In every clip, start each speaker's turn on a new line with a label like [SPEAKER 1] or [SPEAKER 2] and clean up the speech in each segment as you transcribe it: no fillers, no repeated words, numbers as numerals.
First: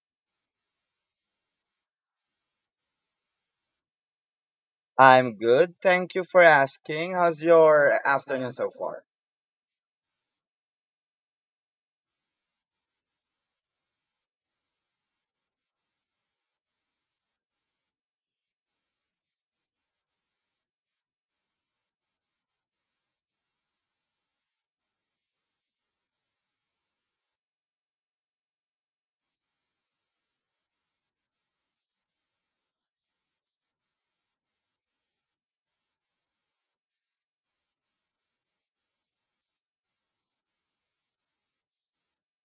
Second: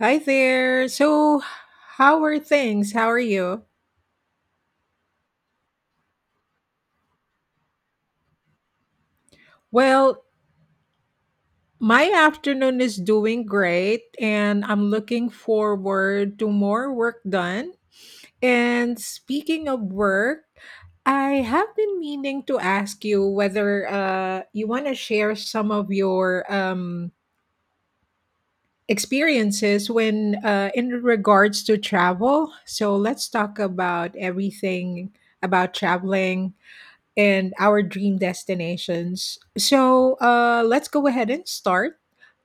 [SPEAKER 1] Hi there. So, how are things? How are you?
[SPEAKER 2] I'm good. Thank you for asking. How's your afternoon so far?
[SPEAKER 1] Well, my afternoon is doing great, and I'm looking forward to more work done. And speaking of work, I have been meaning to ask you whether you want to share some of your experiences when in regards to travel. So let's talk about everything about traveling and our dream destinations. So let's go ahead and start.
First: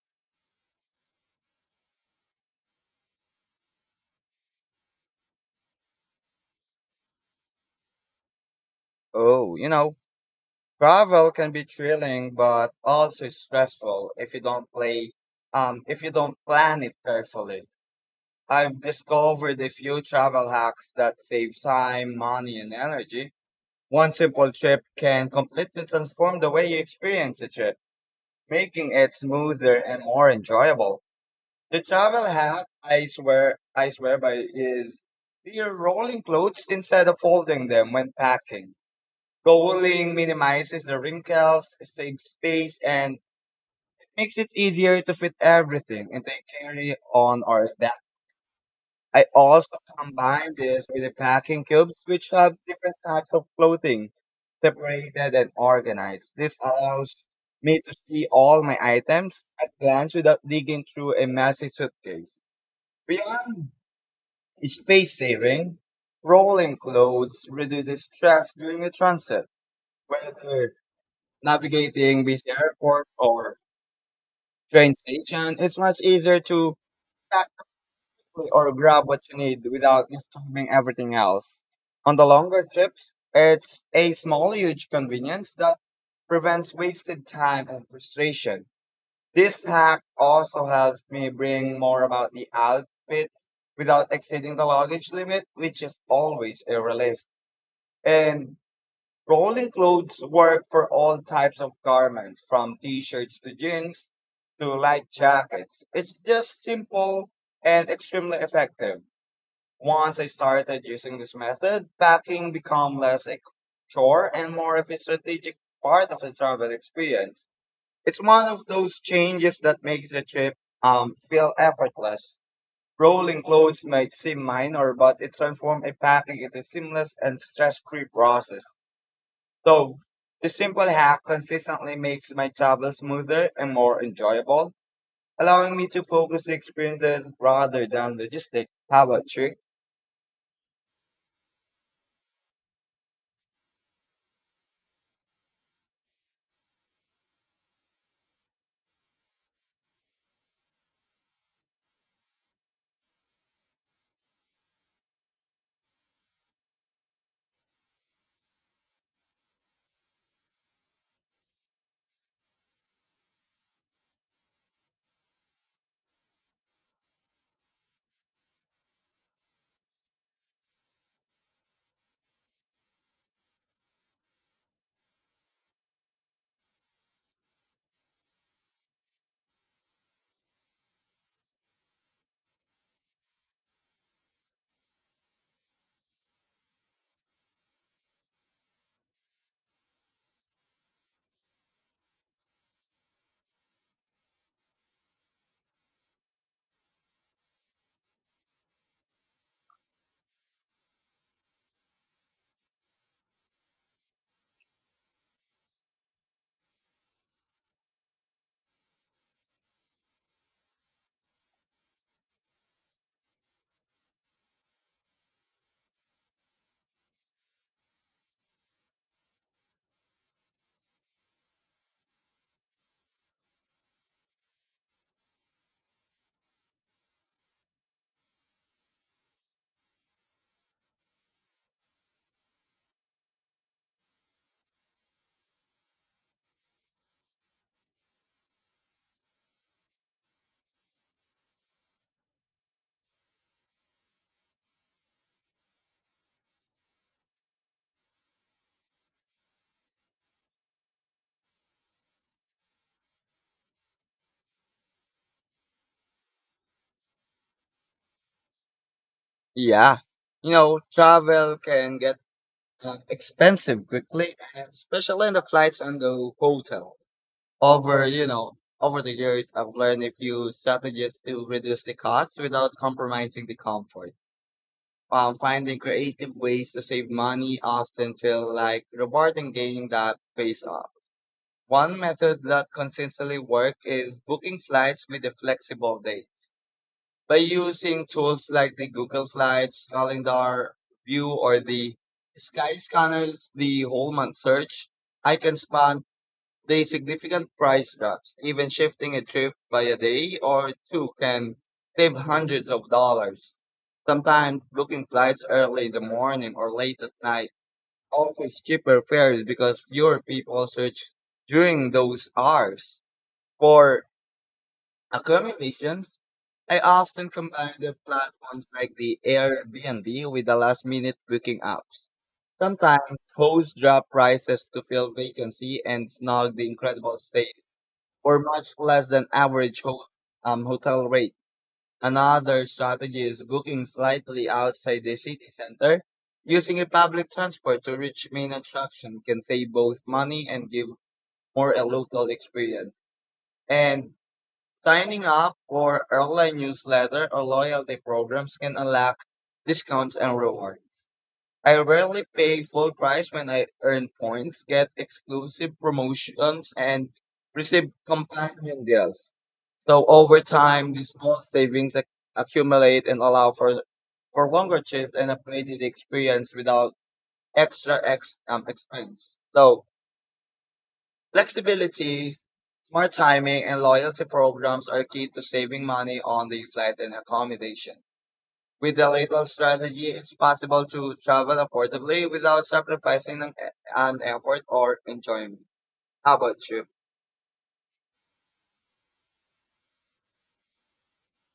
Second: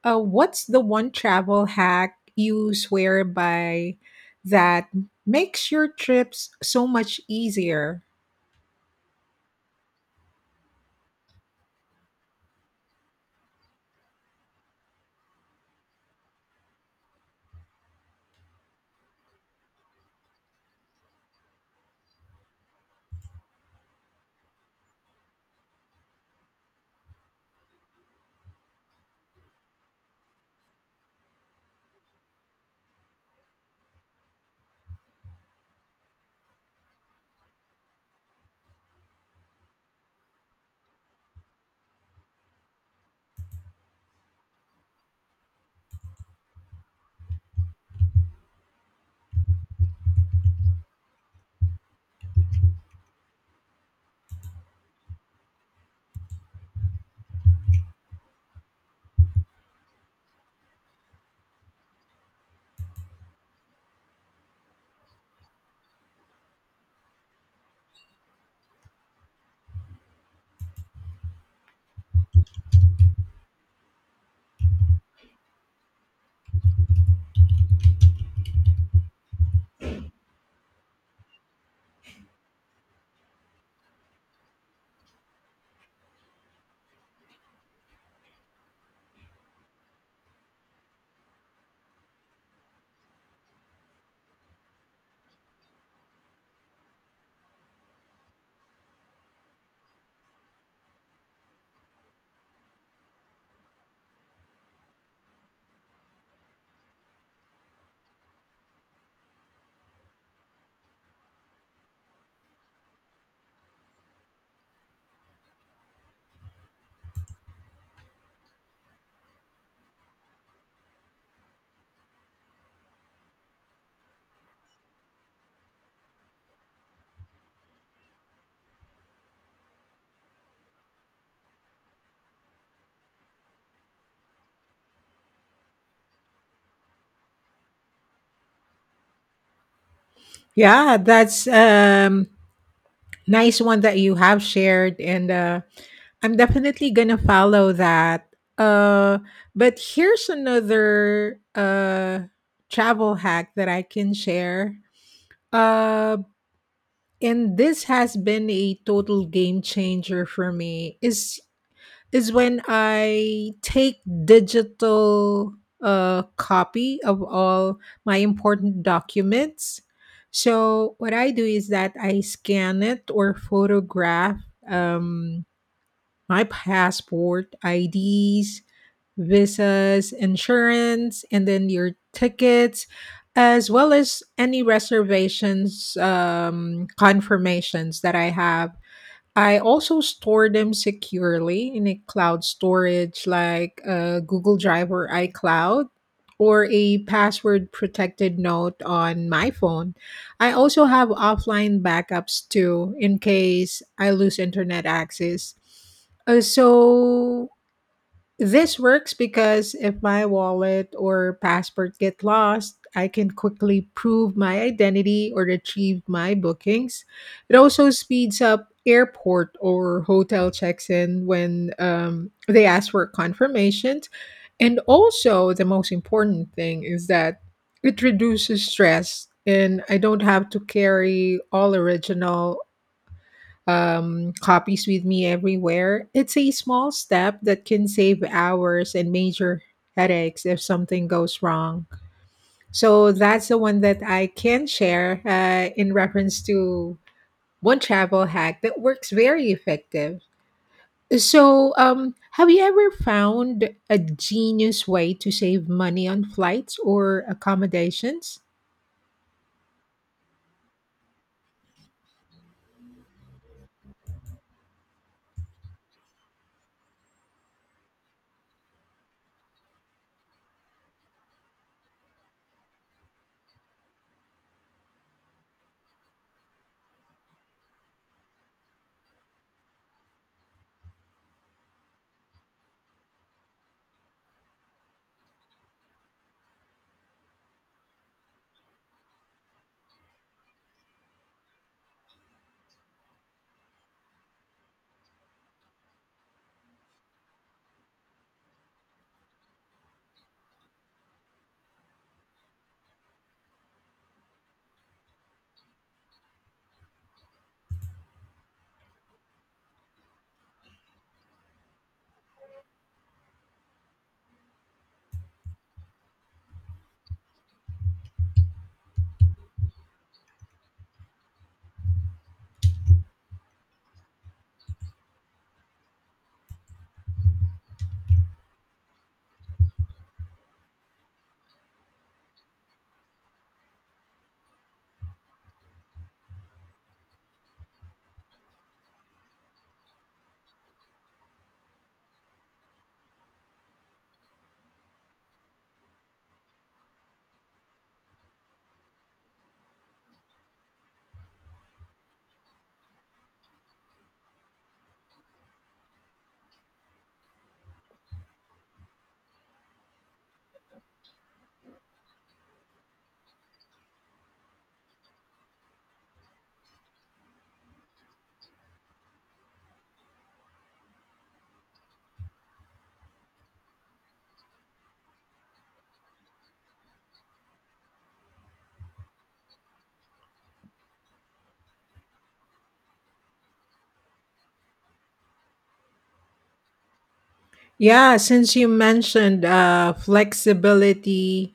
[SPEAKER 1] What's the one travel hack you swear by that makes your trips so much easier?
[SPEAKER 2] Oh, you know, travel can be thrilling, but also stressful if you don't plan it carefully. I've discovered a few travel hacks that save time, money, and energy. One simple trip can completely transform the way you experience a trip, making it smoother and more enjoyable. The travel hack I swear by is you're rolling clothes instead of folding them when packing. Rolling minimizes the wrinkles, saves space, and makes it easier to fit everything into a carry on or bag. I also combine this with the packing cubes, which have different types of clothing separated and organized. This allows me to see all my items at glance without digging through a messy suitcase. Beyond space saving. Rolling clothes reduces stress during a transit. Whether navigating busy airport or train station, it's much easier to pack or grab what you need without disturbing everything else. On the longer trips, it's a small, huge convenience that prevents wasted time and frustration. This hack also helps me bring more about the outfits without exceeding the luggage limit, which is always a relief. And rolling clothes work for all types of garments, from t-shirts to jeans to light jackets. It's just simple and extremely effective. Once I started using this method, packing became less a chore and more of a strategic part of the travel experience. It's one of those changes that makes the trip feel effortless. Rolling clothes might seem minor, but it transforms a packing into a seamless and stress-free process. So, this simple hack consistently makes my travel smoother and more enjoyable, allowing me to focus on experiences rather than logistics. How about you?
[SPEAKER 1] Yeah, that's nice one that you have shared, and I'm definitely going to follow that. Uh but here's another travel hack that I can share. Uh and this has been a total game changer for me is when I take digital copy of all my important documents. So what I do is that I scan it or photograph my passport, IDs, visas, insurance, and then your tickets, as well as any reservations, confirmations that I have. I also store them securely in a cloud storage like Google Drive or iCloud or a password protected note on my phone. I also have offline backups too in case I lose internet access. So this works because if my wallet or passport get lost, I can quickly prove my identity or retrieve my bookings. It also speeds up airport or hotel checks in when they ask for confirmations. And also, the most important thing is that it reduces stress and I don't have to carry all original copies with me everywhere. It's a small step that can save hours and major headaches if something goes wrong. So that's the one that I can share in reference to one travel hack that works very effective. So, have you ever found a genius way to save money on flights or accommodations?
[SPEAKER 2] Yeah, you know, travel can get expensive quickly, and especially in the flights and the hotel. Over the years, I've learned a few strategies to reduce the cost without compromising the comfort. Finding creative ways to save money often feel like rewarding game that pays off. One method that consistently works is booking flights with a flexible dates. By using tools like the Google Flights, Calendar, View, or the Skyscanner's the whole month search, I can spot the significant price drops. Even shifting a trip by a day or two can save hundreds of dollars. Sometimes booking flights early in the morning or late at night offers cheaper fares because fewer people search during those hours. For accommodations, I often combine the platforms like the Airbnb with the last minute booking apps. Sometimes hosts drop prices to fill vacancy and snag the incredible stay for much less than average hotel rates. Another strategy is booking slightly outside the city center. Using a public transport to reach main attraction can save both money and give more a local experience. And signing up for airline newsletter or loyalty programs can unlock discounts and rewards. I rarely pay full price when I earn points, get exclusive promotions, and receive companion deals. So over time, these small savings accumulate and allow for longer trips and upgraded experience without extra expense. So flexibility, smart timing, and loyalty programs are key to saving money on the flight and accommodation. With a little strategy, it's possible to travel affordably without sacrificing an effort or enjoyment. How about you?
[SPEAKER 1] Yeah, since you mentioned flexibility,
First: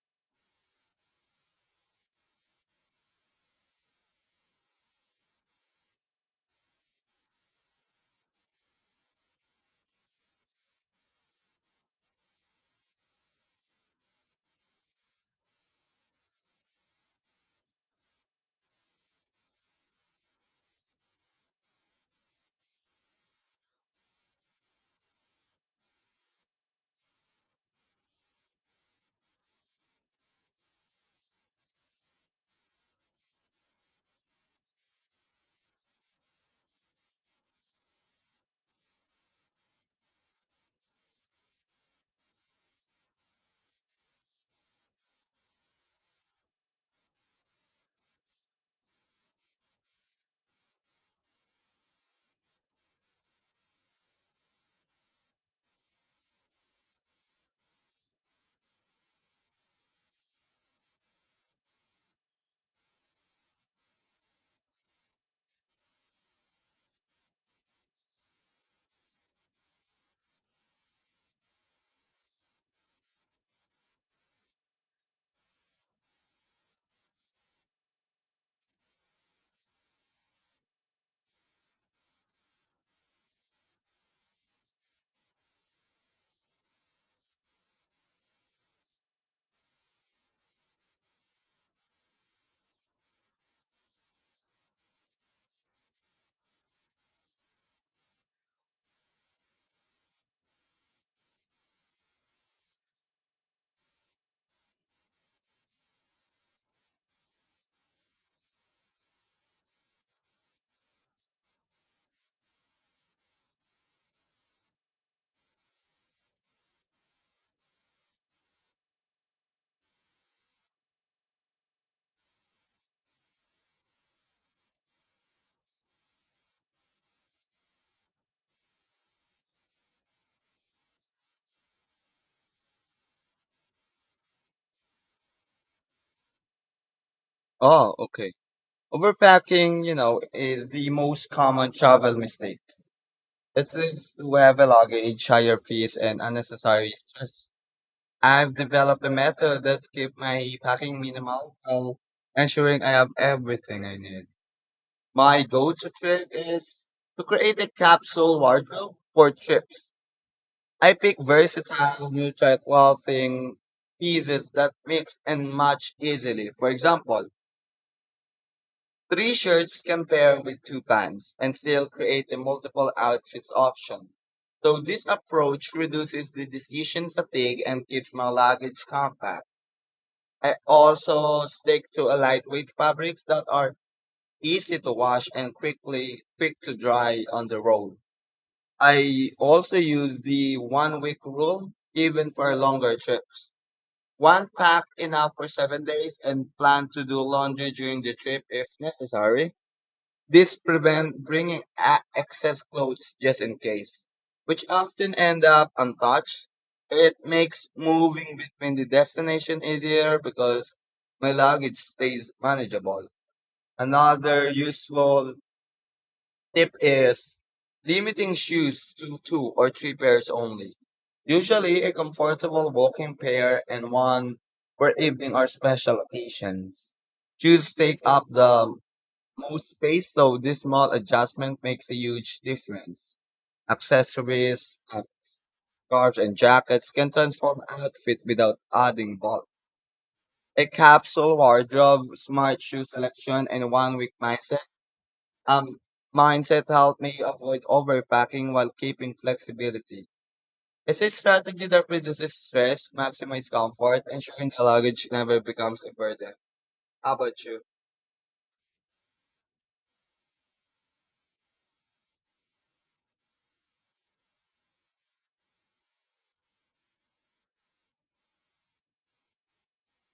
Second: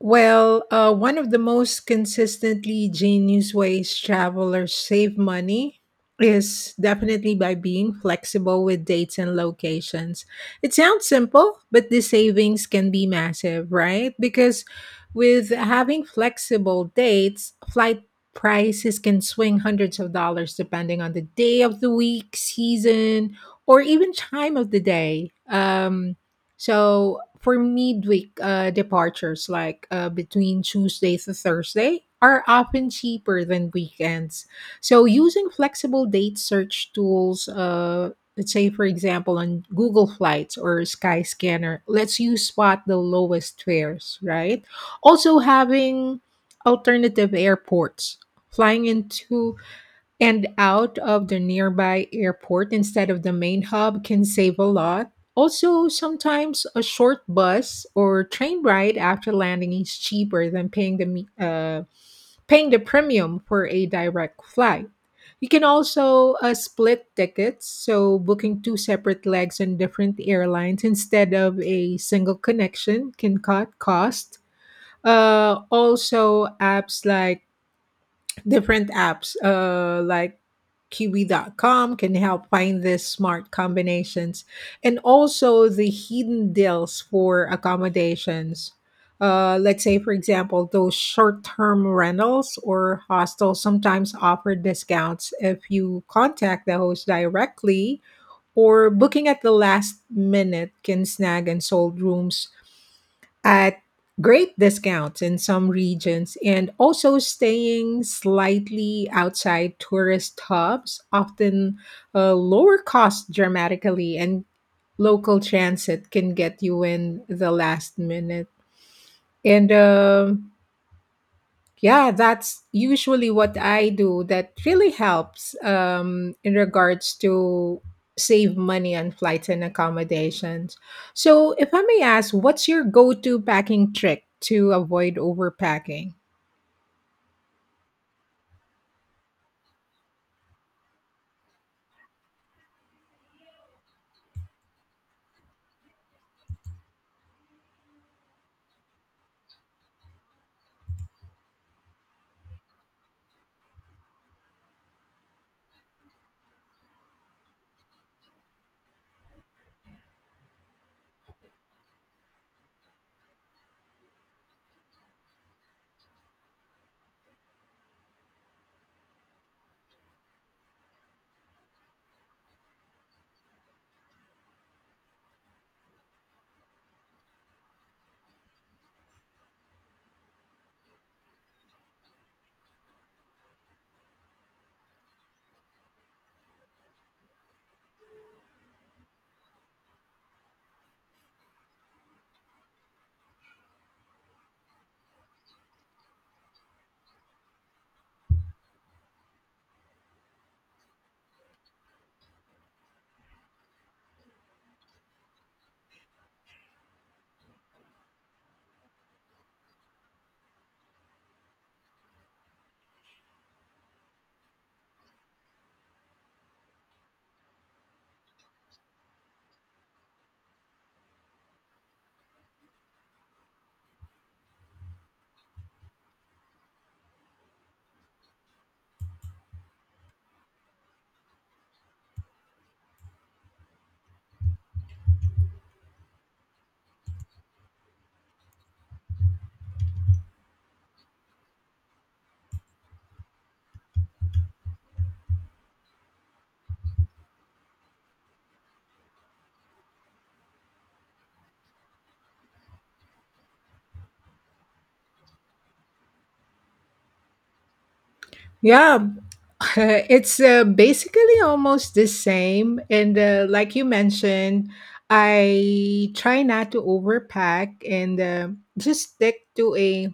[SPEAKER 1] well, one of the most consistently genius ways travelers save money is definitely by being flexible with dates and locations. It sounds simple, but the savings can be massive, right? Because with having flexible dates, flight prices can swing hundreds of dollars depending on the day of the week, season, or even time of the day. So for midweek departures, like between Tuesday to Thursday, are often cheaper than weekends. So using flexible date search tools, let's say for example on Google Flights or Skyscanner, lets you spot the lowest fares. Right. Also having alternative airports. Flying into and out of the nearby airport instead of the main hub can save a lot. Also, sometimes a short bus or train ride after landing is cheaper than paying the paying the premium for a direct flight. You can also split tickets, so booking two separate legs on different airlines instead of a single connection can cut cost. Also, apps like Different apps like Kiwi.com can help find these smart combinations and also the hidden deals for accommodations. Let's say, for example, those short term rentals or hostels sometimes offer discounts if you contact the host directly, or booking at the last minute can snag and sold rooms at great discounts in some regions, and also staying slightly outside tourist hubs often lower cost dramatically, and local transit can get you in the last minute. And yeah, that's usually what I do. That really helps in regards to save money on flights and accommodations. So, if I may ask, what's your go to packing trick to avoid overpacking?
[SPEAKER 2] Oh, okay. Overpacking, is the most common travel mistake. It leads to heavy luggage, higher fees, and unnecessary stress. I've developed a method that keeps my packing minimal while ensuring I have everything I need. My go-to trick is to create a capsule wardrobe for trips. I pick versatile neutral clothing pieces that mix and match easily. For example, three shirts can pair with two pants and still create a multiple outfits option. So this approach reduces the decision fatigue and keeps my luggage compact. I also stick to a lightweight fabrics that are easy to wash and quick to dry on the road. I also use the 1 week rule even for longer trips. One pack enough for 7 days and plan to do laundry during the trip if necessary. This prevents bringing excess clothes just in case, which often end up untouched. It makes moving between the destination easier because my luggage stays manageable. Another useful tip is limiting shoes to two or three pairs only. Usually a comfortable walking pair and one for evening or special occasions. Shoes take up the most space, so this small adjustment makes a huge difference. Accessories, scarves, and jackets can transform outfit without adding bulk. A capsule wardrobe, smart shoe selection, and 1 week um, mindset helped me avoid overpacking while keeping flexibility. It's a strategy that reduces stress, maximizes comfort, ensuring the luggage never becomes a burden. How about you?
[SPEAKER 1] Yeah, it's basically almost the same. And like you mentioned, I try not to overpack, and just stick to a,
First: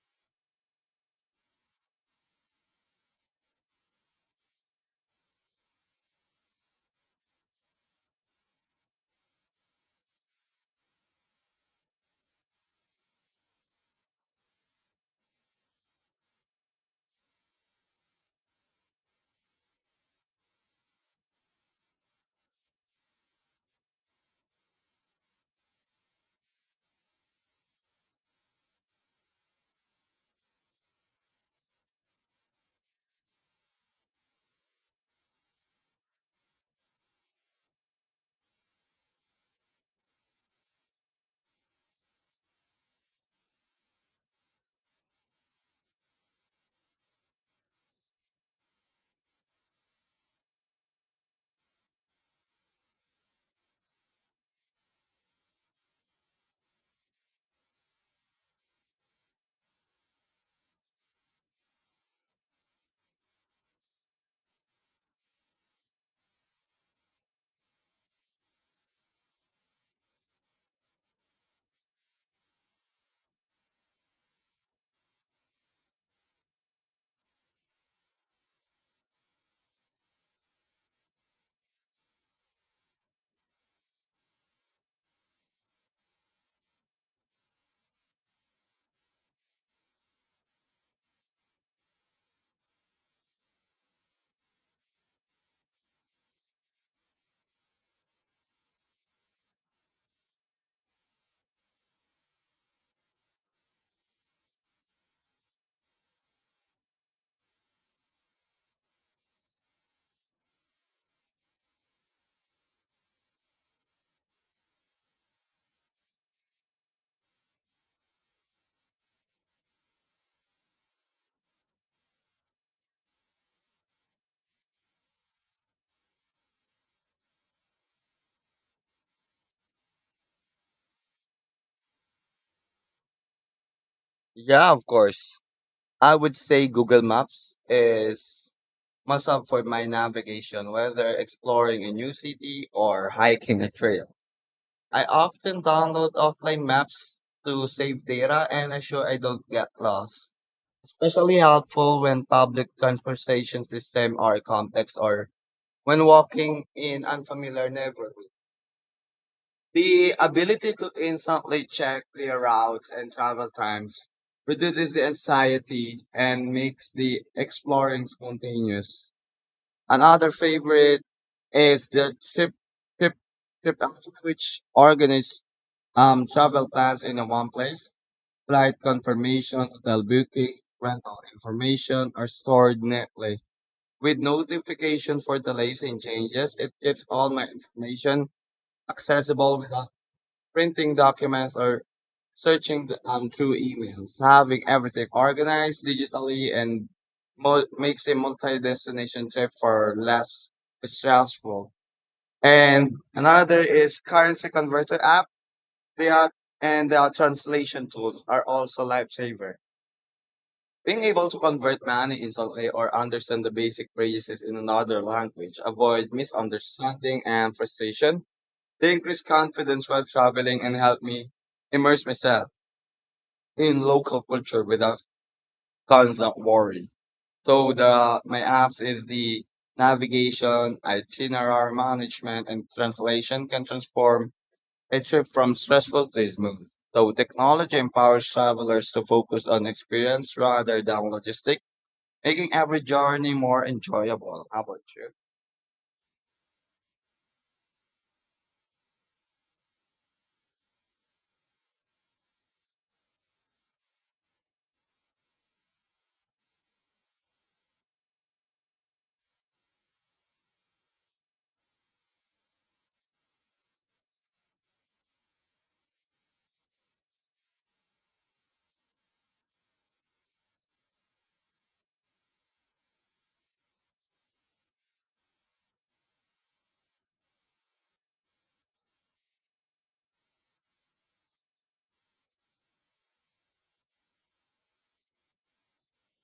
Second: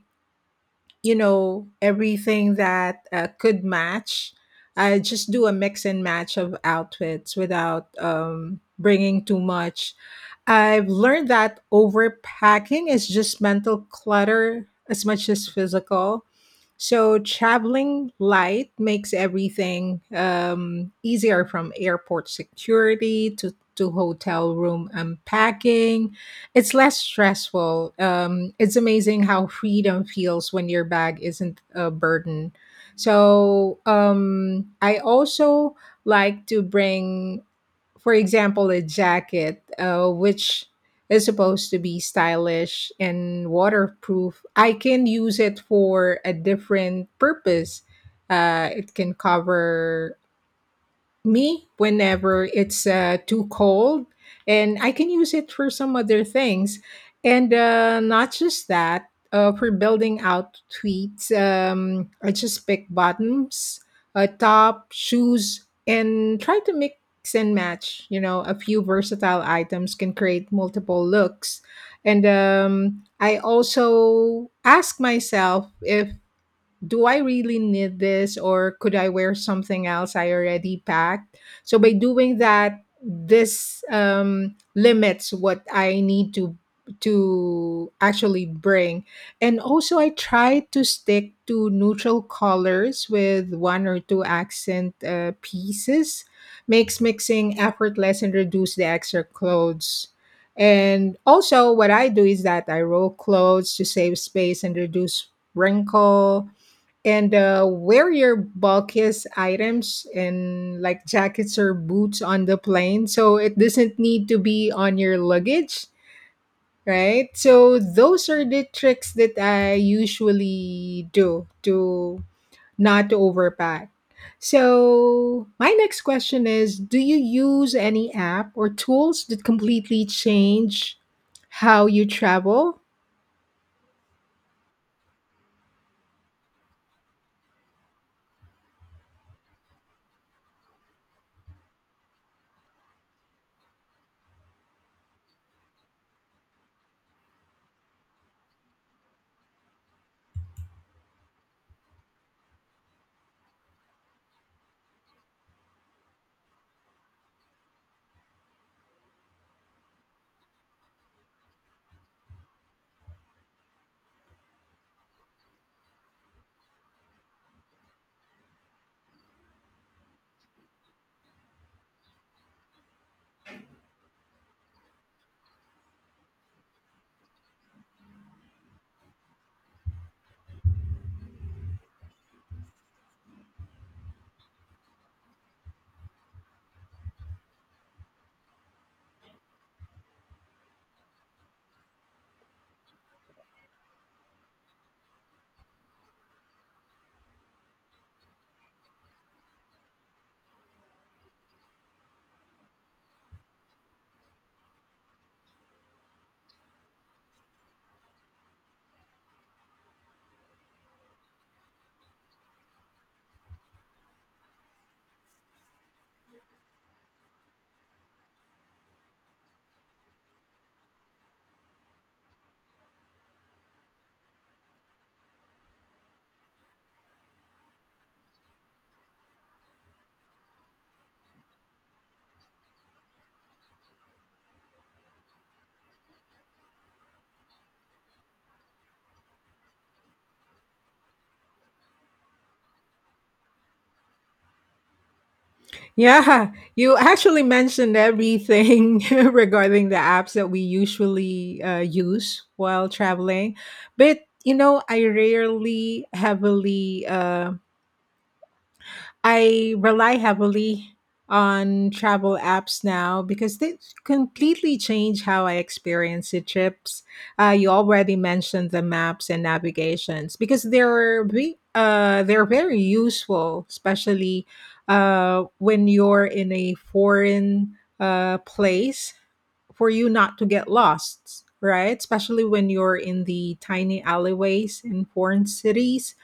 [SPEAKER 1] you know, everything that could match. I just do a mix and match of outfits without bringing too much. I've learned that overpacking is just mental clutter as much as physical, so traveling light makes everything easier, from airport security to hotel room unpacking. It's less stressful. It's amazing how freedom feels when your bag isn't a burden. So I also like to bring, for example, a jacket, which is supposed to be stylish and waterproof. I can use it for a different purpose. It can cover me whenever it's too cold, and I can use it for some other things. And not just that, for building out tweets, I just pick bottoms, a top, shoes, and try to mix and match. You know, a few versatile items can create multiple looks. And I also ask myself, if do I really need this, or could I wear something else I already packed? So by doing that, this limits what I need to actually bring. And also I try to stick to neutral colors with one or two accent pieces. Makes mixing effortless and reduce the extra clothes. And also what I do is that I roll clothes to save space and reduce wrinkle, and wear your bulkiest items, and like jackets or boots, on the plane so it doesn't need to be on your luggage, right? So those are the tricks that I usually do to not overpack. So my next question is, do you use any app or tools that completely change how you travel?
[SPEAKER 2] Yeah, of course. I would say Google Maps is must have for my navigation, whether exploring a new city or hiking a trail. I often download offline maps to save data and ensure I don't get lost. Especially helpful when public conversation systems are complex or when walking in unfamiliar neighborhoods. The ability to instantly check their routes and travel times reduces the anxiety and makes the exploring spontaneous. Another favorite is the trip trip out, which organizes travel plans in one place. Flight confirmation, hotel bookings, rental information are stored neatly. With notification for delays and changes, it keeps all my information accessible without printing documents or searching through emails. Having everything organized digitally and makes a multi-destination trip for less stressful. And another is currency converter app. They are and their translation tools are also lifesaver. Being able to convert money instantly or understand the basic phrases in another language avoid misunderstanding and frustration. They increase confidence while traveling and help me immerse myself in local culture without constant worry. So the my apps is the navigation, itinerary management, and translation can transform a trip from stressful to smooth. So technology empowers travelers to focus on experience rather than logistics making every journey more enjoyable. How about you?
[SPEAKER 1] Yeah, you actually mentioned everything regarding the apps that we usually use while traveling. But, you know, I rely heavily on travel apps now because they completely change how I experience the trips. You already mentioned the maps and navigations because they're very useful, especially when you're in a foreign place, for you not to get lost, right? Especially when you're in the tiny alleyways in foreign cities.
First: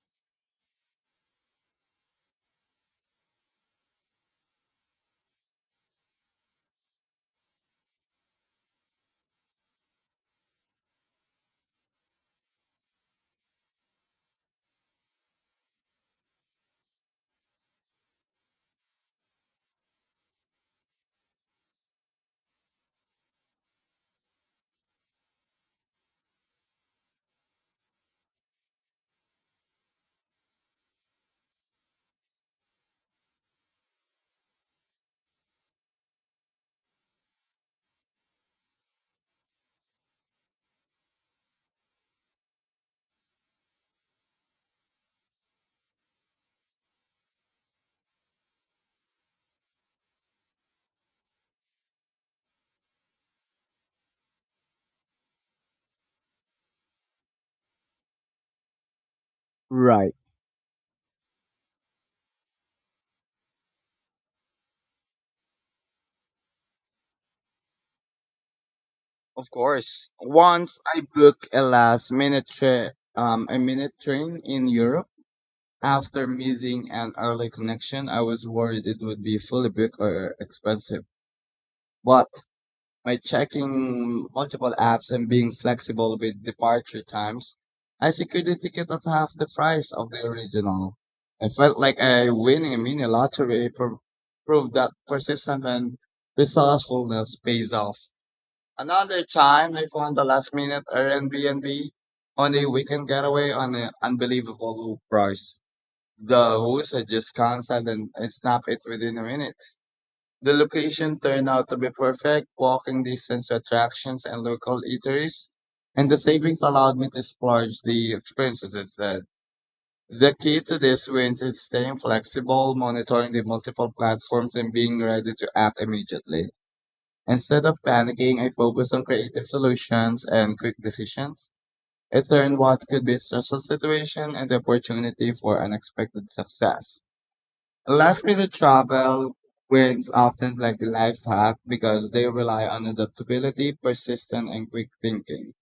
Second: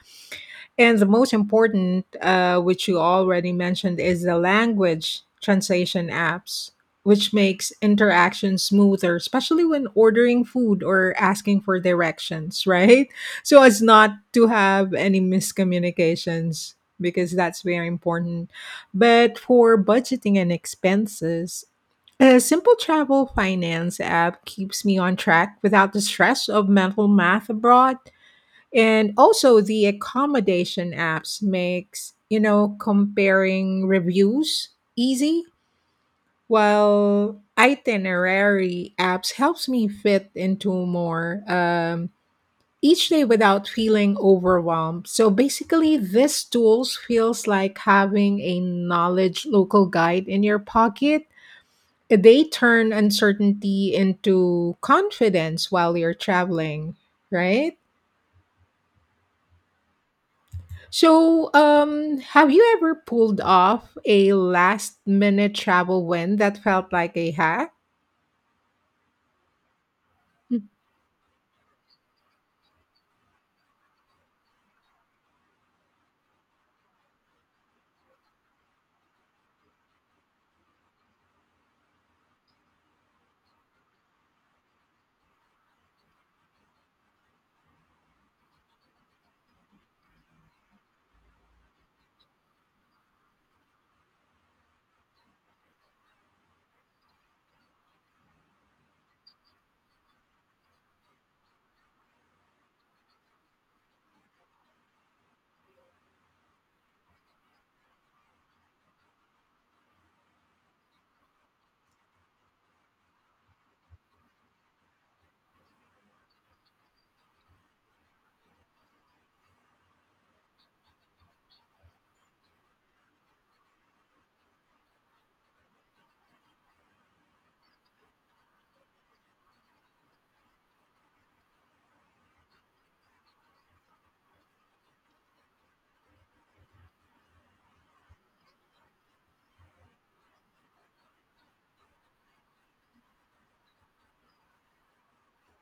[SPEAKER 1] And the most important, which you already mentioned, is the language translation apps, which makes interaction smoother, especially when ordering food or asking for directions, right? So as not to have any miscommunications, because that's very important. But for budgeting and expenses, a simple travel finance app keeps me on track without the stress of mental math abroad. And also the accommodation apps makes, you know, comparing reviews easy, while itinerary apps helps me fit into more each day without feeling overwhelmed. So basically this tools feels like having a knowledge local guide in your pocket. They turn uncertainty into confidence while you're traveling, right?
[SPEAKER 2] Right.
[SPEAKER 1] So, have you ever pulled off a last minute travel win that felt like a hack?
[SPEAKER 2] Of course.
[SPEAKER 1] Mm.
[SPEAKER 2] Once I booked a last minute trip, a minute train in Europe. After missing an early connection, I was worried it would be fully booked or expensive. But by checking multiple apps and being flexible with departure times, I secured a ticket at half the price of the original. I felt like I winning a mini lottery proved that persistence and resourcefulness pays off. Another time, I found a last-minute Airbnb on a weekend getaway on an unbelievable price. The host had just canceled and I snapped it within a minute. The location turned out to be perfect, walking distance to attractions and local eateries, and the savings allowed me to splurge the experiences instead. The key to these wins is staying flexible, monitoring the multiple platforms, and being ready to act immediately. Instead of panicking, I focused on creative solutions and quick decisions. It turned what could be a stressful situation into opportunity for unexpected success. Last minute travel wins often like a life hack because they rely on adaptability, persistence, and quick thinking.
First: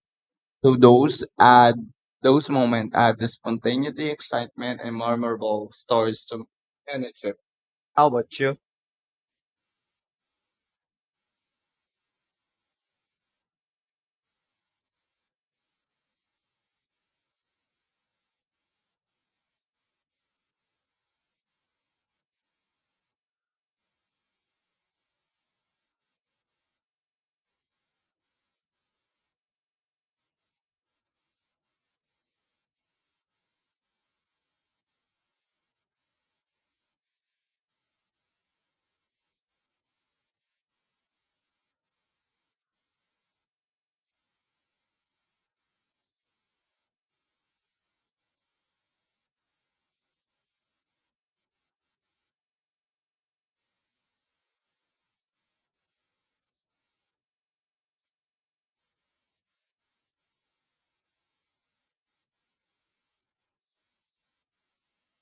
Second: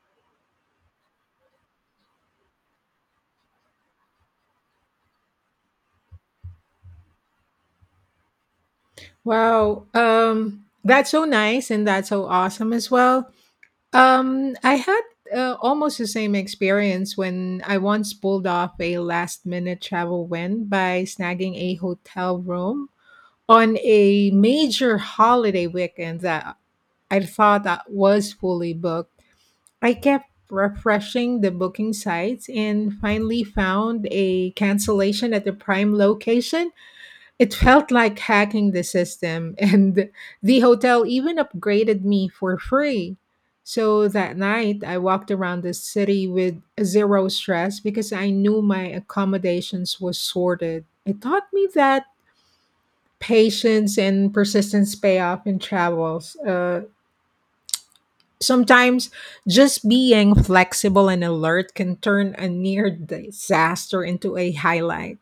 [SPEAKER 2] So those moments add the spontaneity, excitement, and memorable stories to any trip. How about you?
[SPEAKER 1] Wow, that's so nice and that's so awesome as well. I had almost the same experience when I once pulled off a last minute travel win by snagging a hotel room on a major holiday weekend that I thought that was fully booked. I kept refreshing the booking sites and finally found a cancellation at the prime location. It felt like hacking the system, and the hotel even upgraded me for free. So that night, I walked around the city with zero stress because I knew my accommodations was sorted. It taught me that patience and persistence pay off in travels. Sometimes just being flexible and alert can turn a near disaster into a highlight.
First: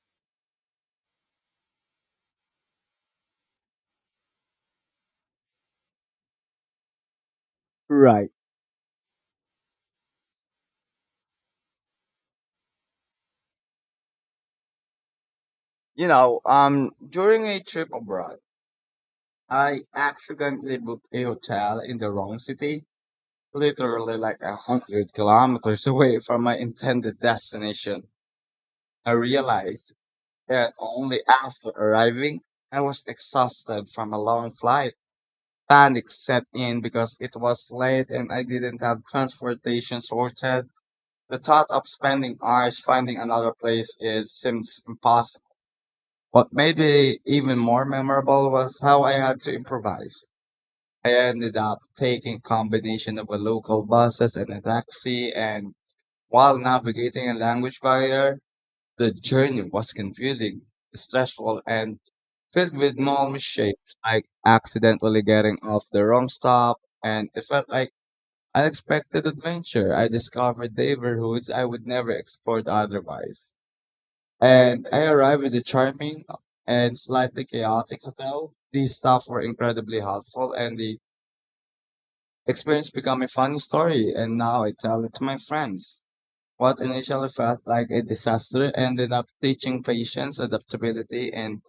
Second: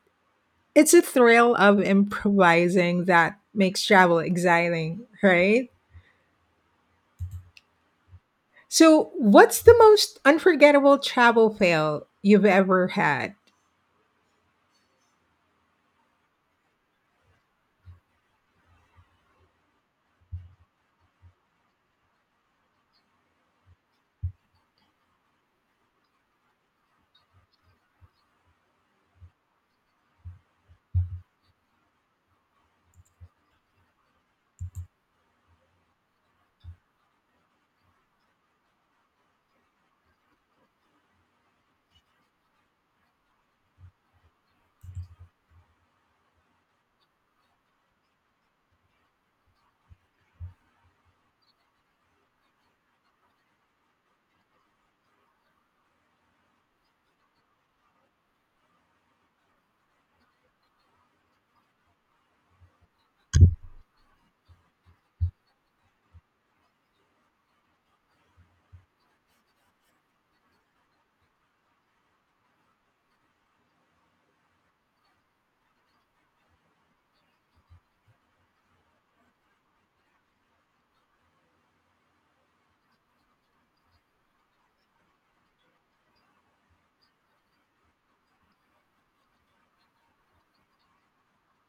[SPEAKER 1] It's a thrill of improvising that makes travel exciting, right?
[SPEAKER 2] Right.
[SPEAKER 1] So, what's the most unforgettable travel fail you've ever had?
[SPEAKER 2] You know, during a trip abroad, I accidentally booked a hotel in the wrong city, literally like 100 kilometers away from my intended destination. I realized and only after arriving, I was exhausted from a long flight. Panic set in because it was late and I didn't have transportation sorted. The thought of spending hours finding another place is seems impossible. What made it even more memorable was how I had to improvise. I ended up taking combination of a local buses and a taxi and while navigating a language barrier, the journey was confusing, stressful, and filled with small misshapes, like accidentally getting off the wrong stop, and it felt like unexpected adventure. I discovered neighborhoods I would never explored otherwise. And I arrived at a charming and slightly chaotic hotel. The staff were incredibly helpful, and the experience became a funny story, and now I tell it to my friends. What initially felt like a disaster ended up teaching patience, adaptability, and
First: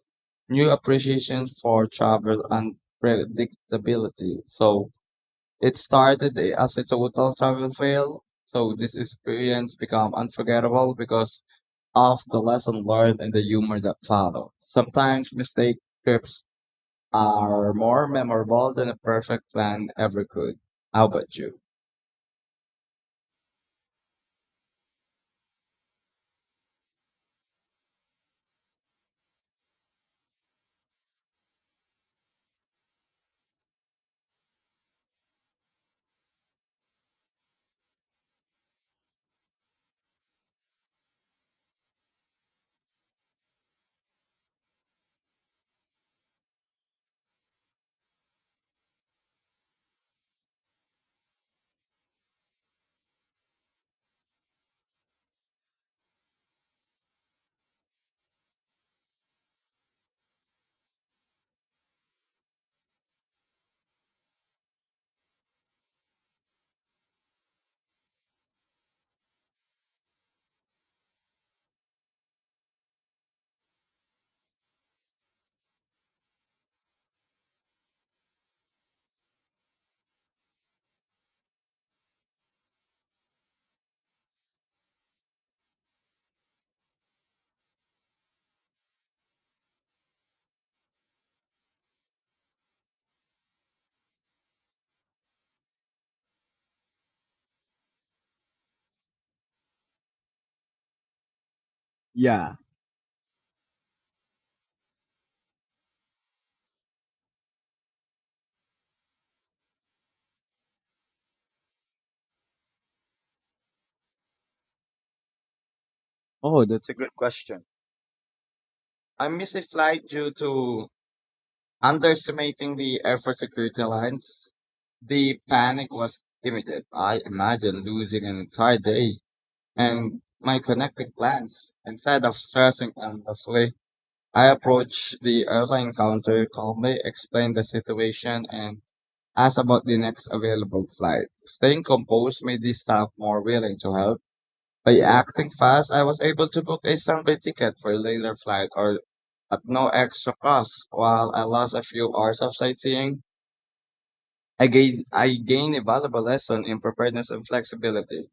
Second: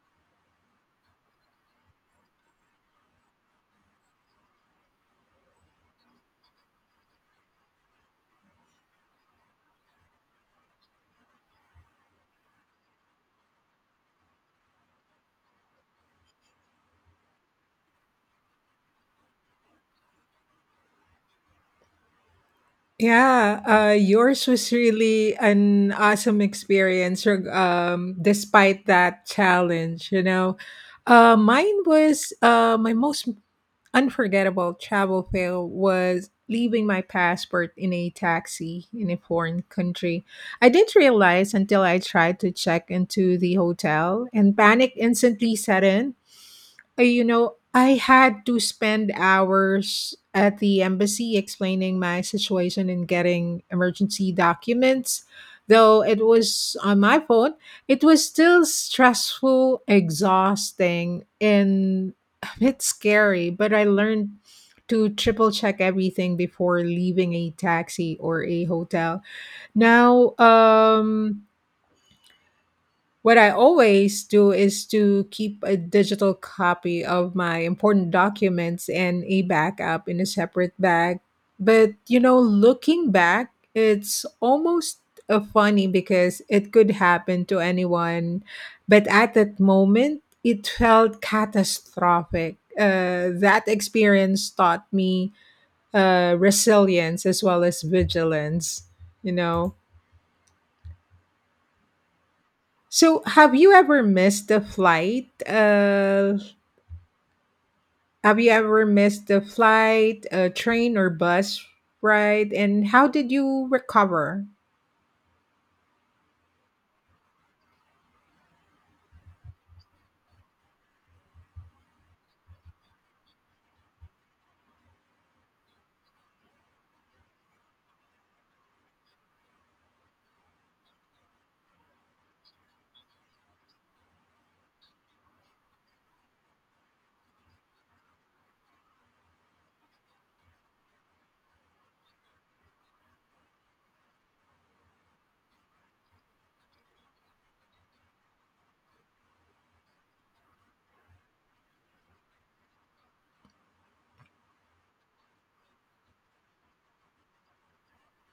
[SPEAKER 2] new appreciation for travel and predictability. So it started as a total travel fail. So this experience became unforgettable because of the lesson learned and the humor that followed. Sometimes mistake trips are more memorable than a perfect plan ever could. How about you?
[SPEAKER 1] Yeah, yours was really an awesome experience, despite that challenge, you know. Mine was, my most unforgettable travel fail was leaving my passport in a taxi in a foreign country. I didn't realize until I tried to check into the hotel, and panic instantly set in. You know, I had to spend hours at the embassy explaining my situation and getting emergency documents. Though it was on my phone, it was still stressful, exhausting, and a bit scary. But I learned to triple check everything before leaving a taxi or a hotel. Now, what I always do is to keep a digital copy of my important documents and a backup in a separate bag. But, you know, looking back, it's almost funny because it could happen to anyone. But at that moment, it felt catastrophic. That experience taught me resilience as well as vigilance, you know?
[SPEAKER 2] Yeah.
[SPEAKER 1] So, have you ever missed the flight? Have you ever missed the flight, a train or bus ride? And how did you recover?
[SPEAKER 2] Oh, that's a good question. I missed a flight due to underestimating the airport security lines. The panic was immediate. I imagined losing an entire day and my connected plans. Instead of stressing endlessly, I approached the airline counter calmly, explained the situation, and asked about the next available flight. Staying composed made the staff more willing to help by acting fast, I was able to book a Sunday ticket for a later flight or at no extra cost. While I lost a few hours of sightseeing, I gained a valuable lesson in preparedness and flexibility.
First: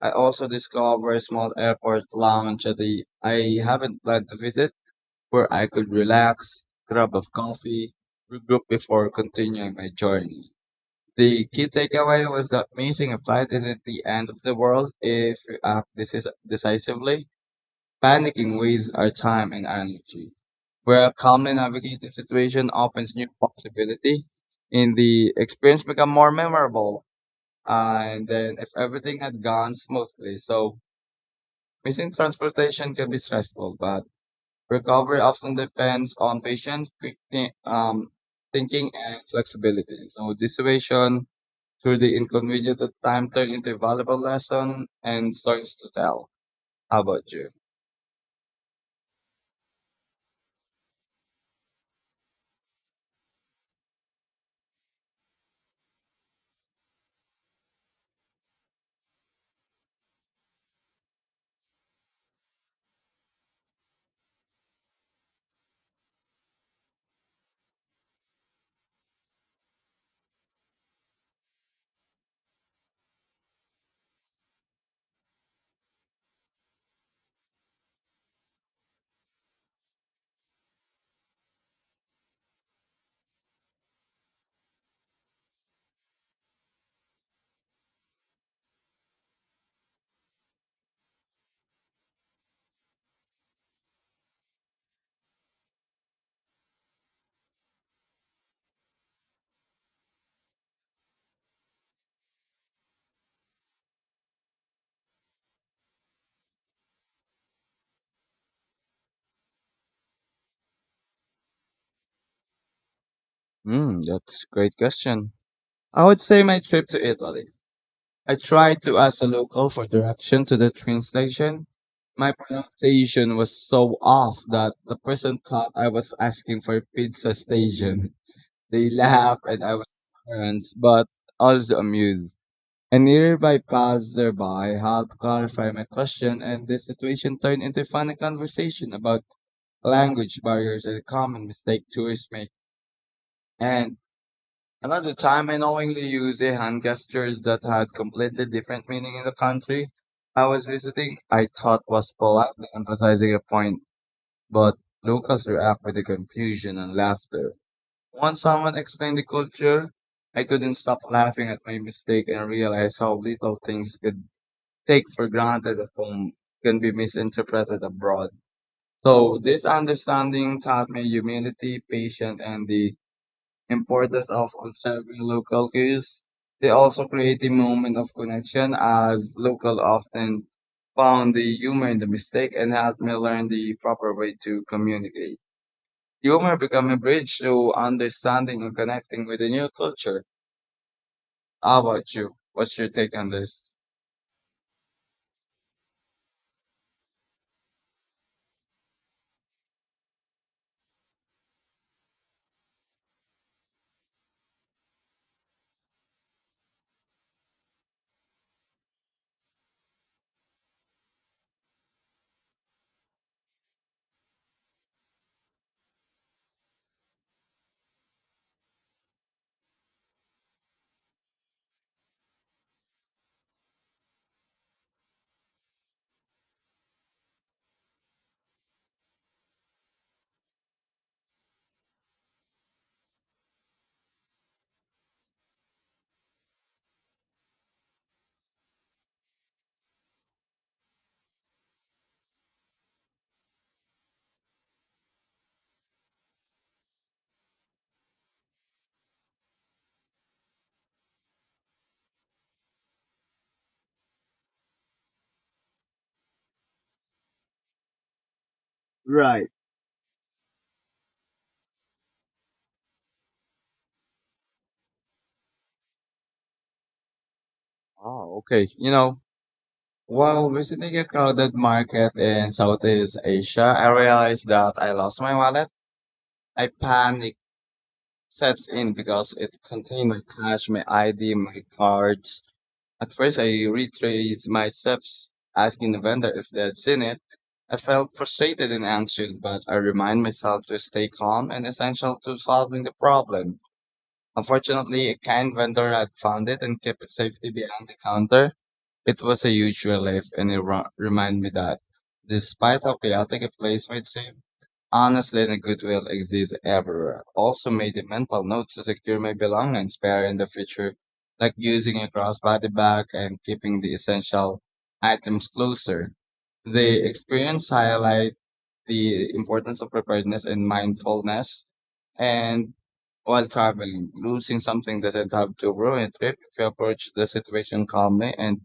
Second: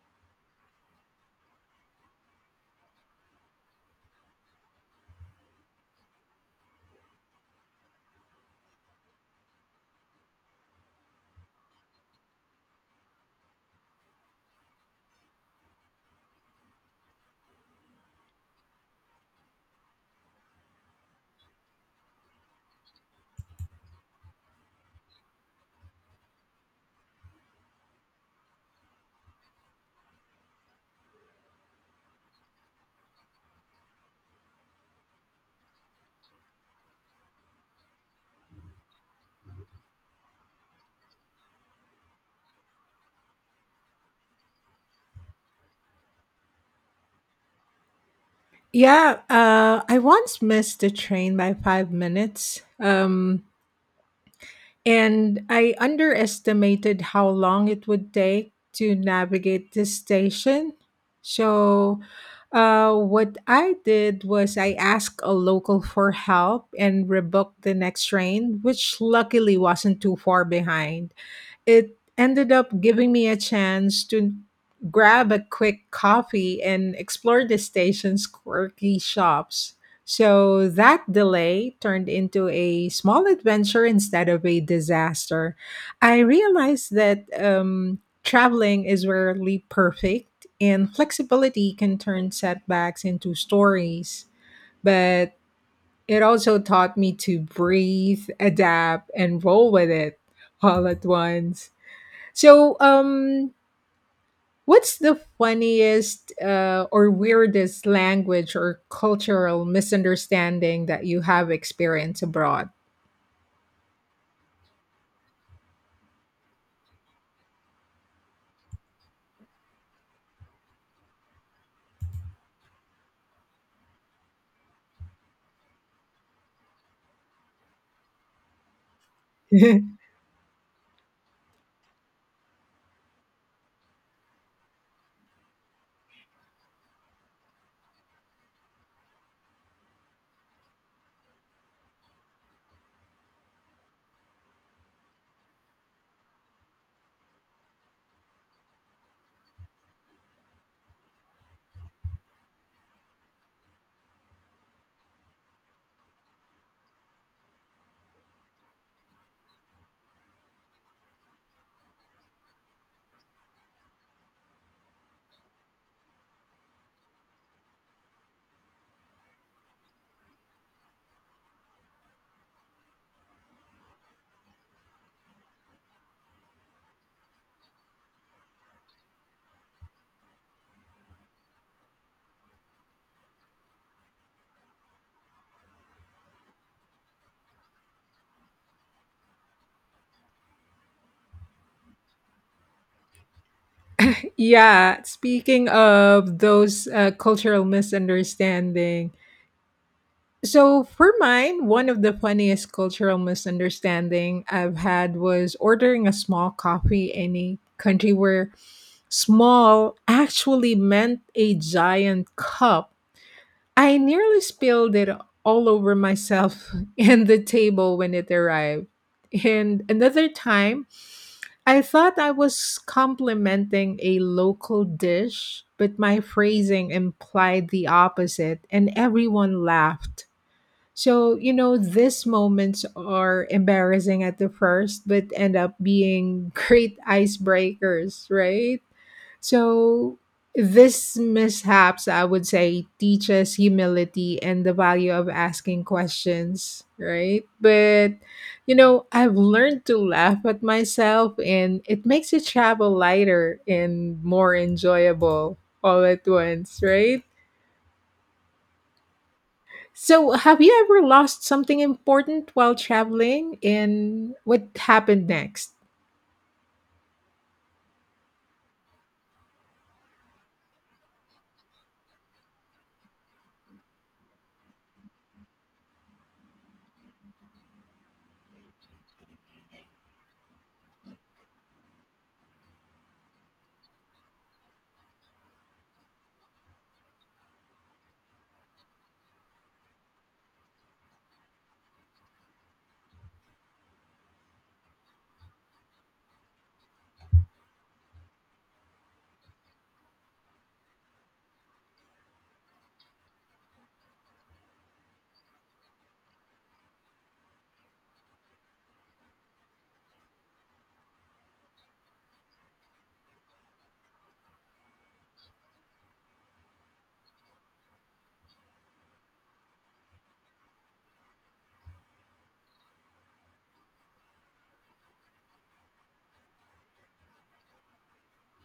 [SPEAKER 2] I also discovered a small airport lounge that I haven't planned to visit where I could relax, grab a coffee, regroup before continuing my journey. The key takeaway was that missing a flight isn't the end of the world if you act decisively. Panicking wastes our time and energy, where calmly navigating the situation opens new possibility and the experience become more memorable and then if everything had gone smoothly. So missing transportation can be stressful, but recovery often depends on patience, thinking and flexibility. So this situation through the inconvenient at time turned into a valuable lesson and stories to tell. How about you?
[SPEAKER 1] Yeah, I once missed the train by 5 minutes. And I underestimated how long it would take to navigate this station. So, what I did was I asked a local for help and rebooked the next train, which luckily wasn't too far behind. It ended up giving me a chance to grab a quick coffee and explore the station's quirky shops. So that delay turned into a small adventure instead of a disaster. I realized that traveling is rarely perfect, and flexibility can turn setbacks into stories. But it also taught me to breathe, adapt, and roll with it all at once. So, what's the funniest or weirdest language or cultural misunderstanding that you have experienced abroad?
[SPEAKER 2] Hmm, that's a great question. I would say my trip to Italy. I tried to ask a local for direction to the train station. My pronunciation was so off that the person thought I was asking for a pizza station. They laughed and I was embarrassed, but also amused. A nearby passerby helped clarify my question, and the situation turned into a funny conversation about language barriers and common mistakes tourists make. And another time I knowingly used a hand gestures that had completely different meaning in the country I was visiting. I thought was politely emphasizing a point, but locals react with the confusion and laughter. Once someone explained the culture, I couldn't stop laughing at my mistake and realized how little things could take for granted at home can be misinterpreted abroad. So this understanding taught me humility, patience, and the importance of observing local cues. They also create a moment of connection as local often found the humor in the mistake and helped me learn the proper way to communicate. Humor become a bridge to understanding and connecting with a new culture. How about you? What's your take on this?
[SPEAKER 1] Yeah, speaking of those cultural misunderstanding. So for mine, one of the funniest cultural misunderstanding I've had was ordering a small coffee in a country where small actually meant a giant cup. I nearly spilled it all over myself and the table when it arrived. And another time, I thought I was complimenting a local dish, but my phrasing implied the opposite, and everyone laughed. So, you know, these moments are embarrassing at the first, but end up being great icebreakers, right? So this mishaps, I would say, teaches humility and the value of asking questions, right? But you know, I've learned to laugh at myself and it makes it travel lighter and more enjoyable all at once, right?
[SPEAKER 2] Right.
[SPEAKER 1] So have you ever lost something important while traveling, and what happened next?
[SPEAKER 2] Oh, okay. You know, while visiting a crowded market in Southeast Asia, I realized that I lost my wallet. I panicked sets in because it contained my cash, my ID, my cards. At first, I retraced my steps, asking the vendor if they had seen it. I felt frustrated and anxious, but I remind myself to stay calm and essential to solving the problem. Unfortunately, a kind vendor had found it and kept it safely behind the counter. It was a huge relief and it reminded me that, despite how chaotic a place might seem, honestly and goodwill exists everywhere. Also made a mental note to secure my belongings better in the future, like using a crossbody bag and keeping the essential items closer. The experience highlight the importance of preparedness and mindfulness and while traveling, losing something doesn't have to ruin a trip if you approach the situation calmly and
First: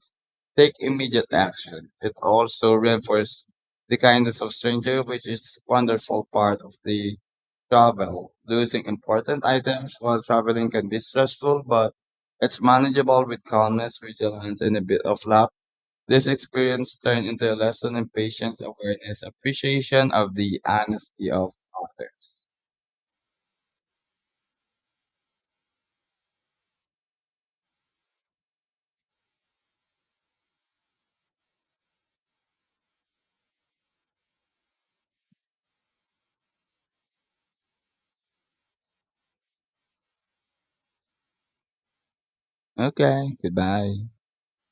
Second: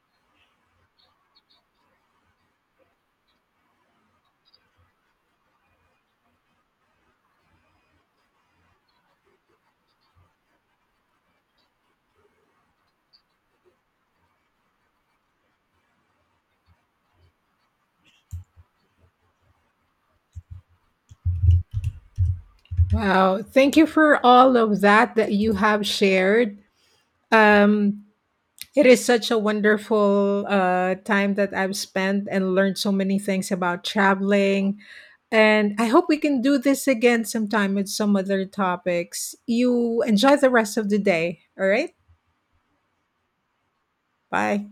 [SPEAKER 2] take immediate action. It also reinforces the kindness of stranger, which is wonderful part of the travel. Losing important items while traveling can be stressful, but it's manageable with calmness, vigilance, and a bit of luck. This experience turned into a lesson in patience, awareness, appreciation of the honesty of others.
[SPEAKER 1] Wow, thank you for all of that that you have shared. Um It is such a wonderful time that I've spent and learned so many things about traveling. And I hope we can do this again sometime with some other topics. You enjoy the rest of the day. All right.
[SPEAKER 2] Okay, goodbye.
[SPEAKER 1] Bye.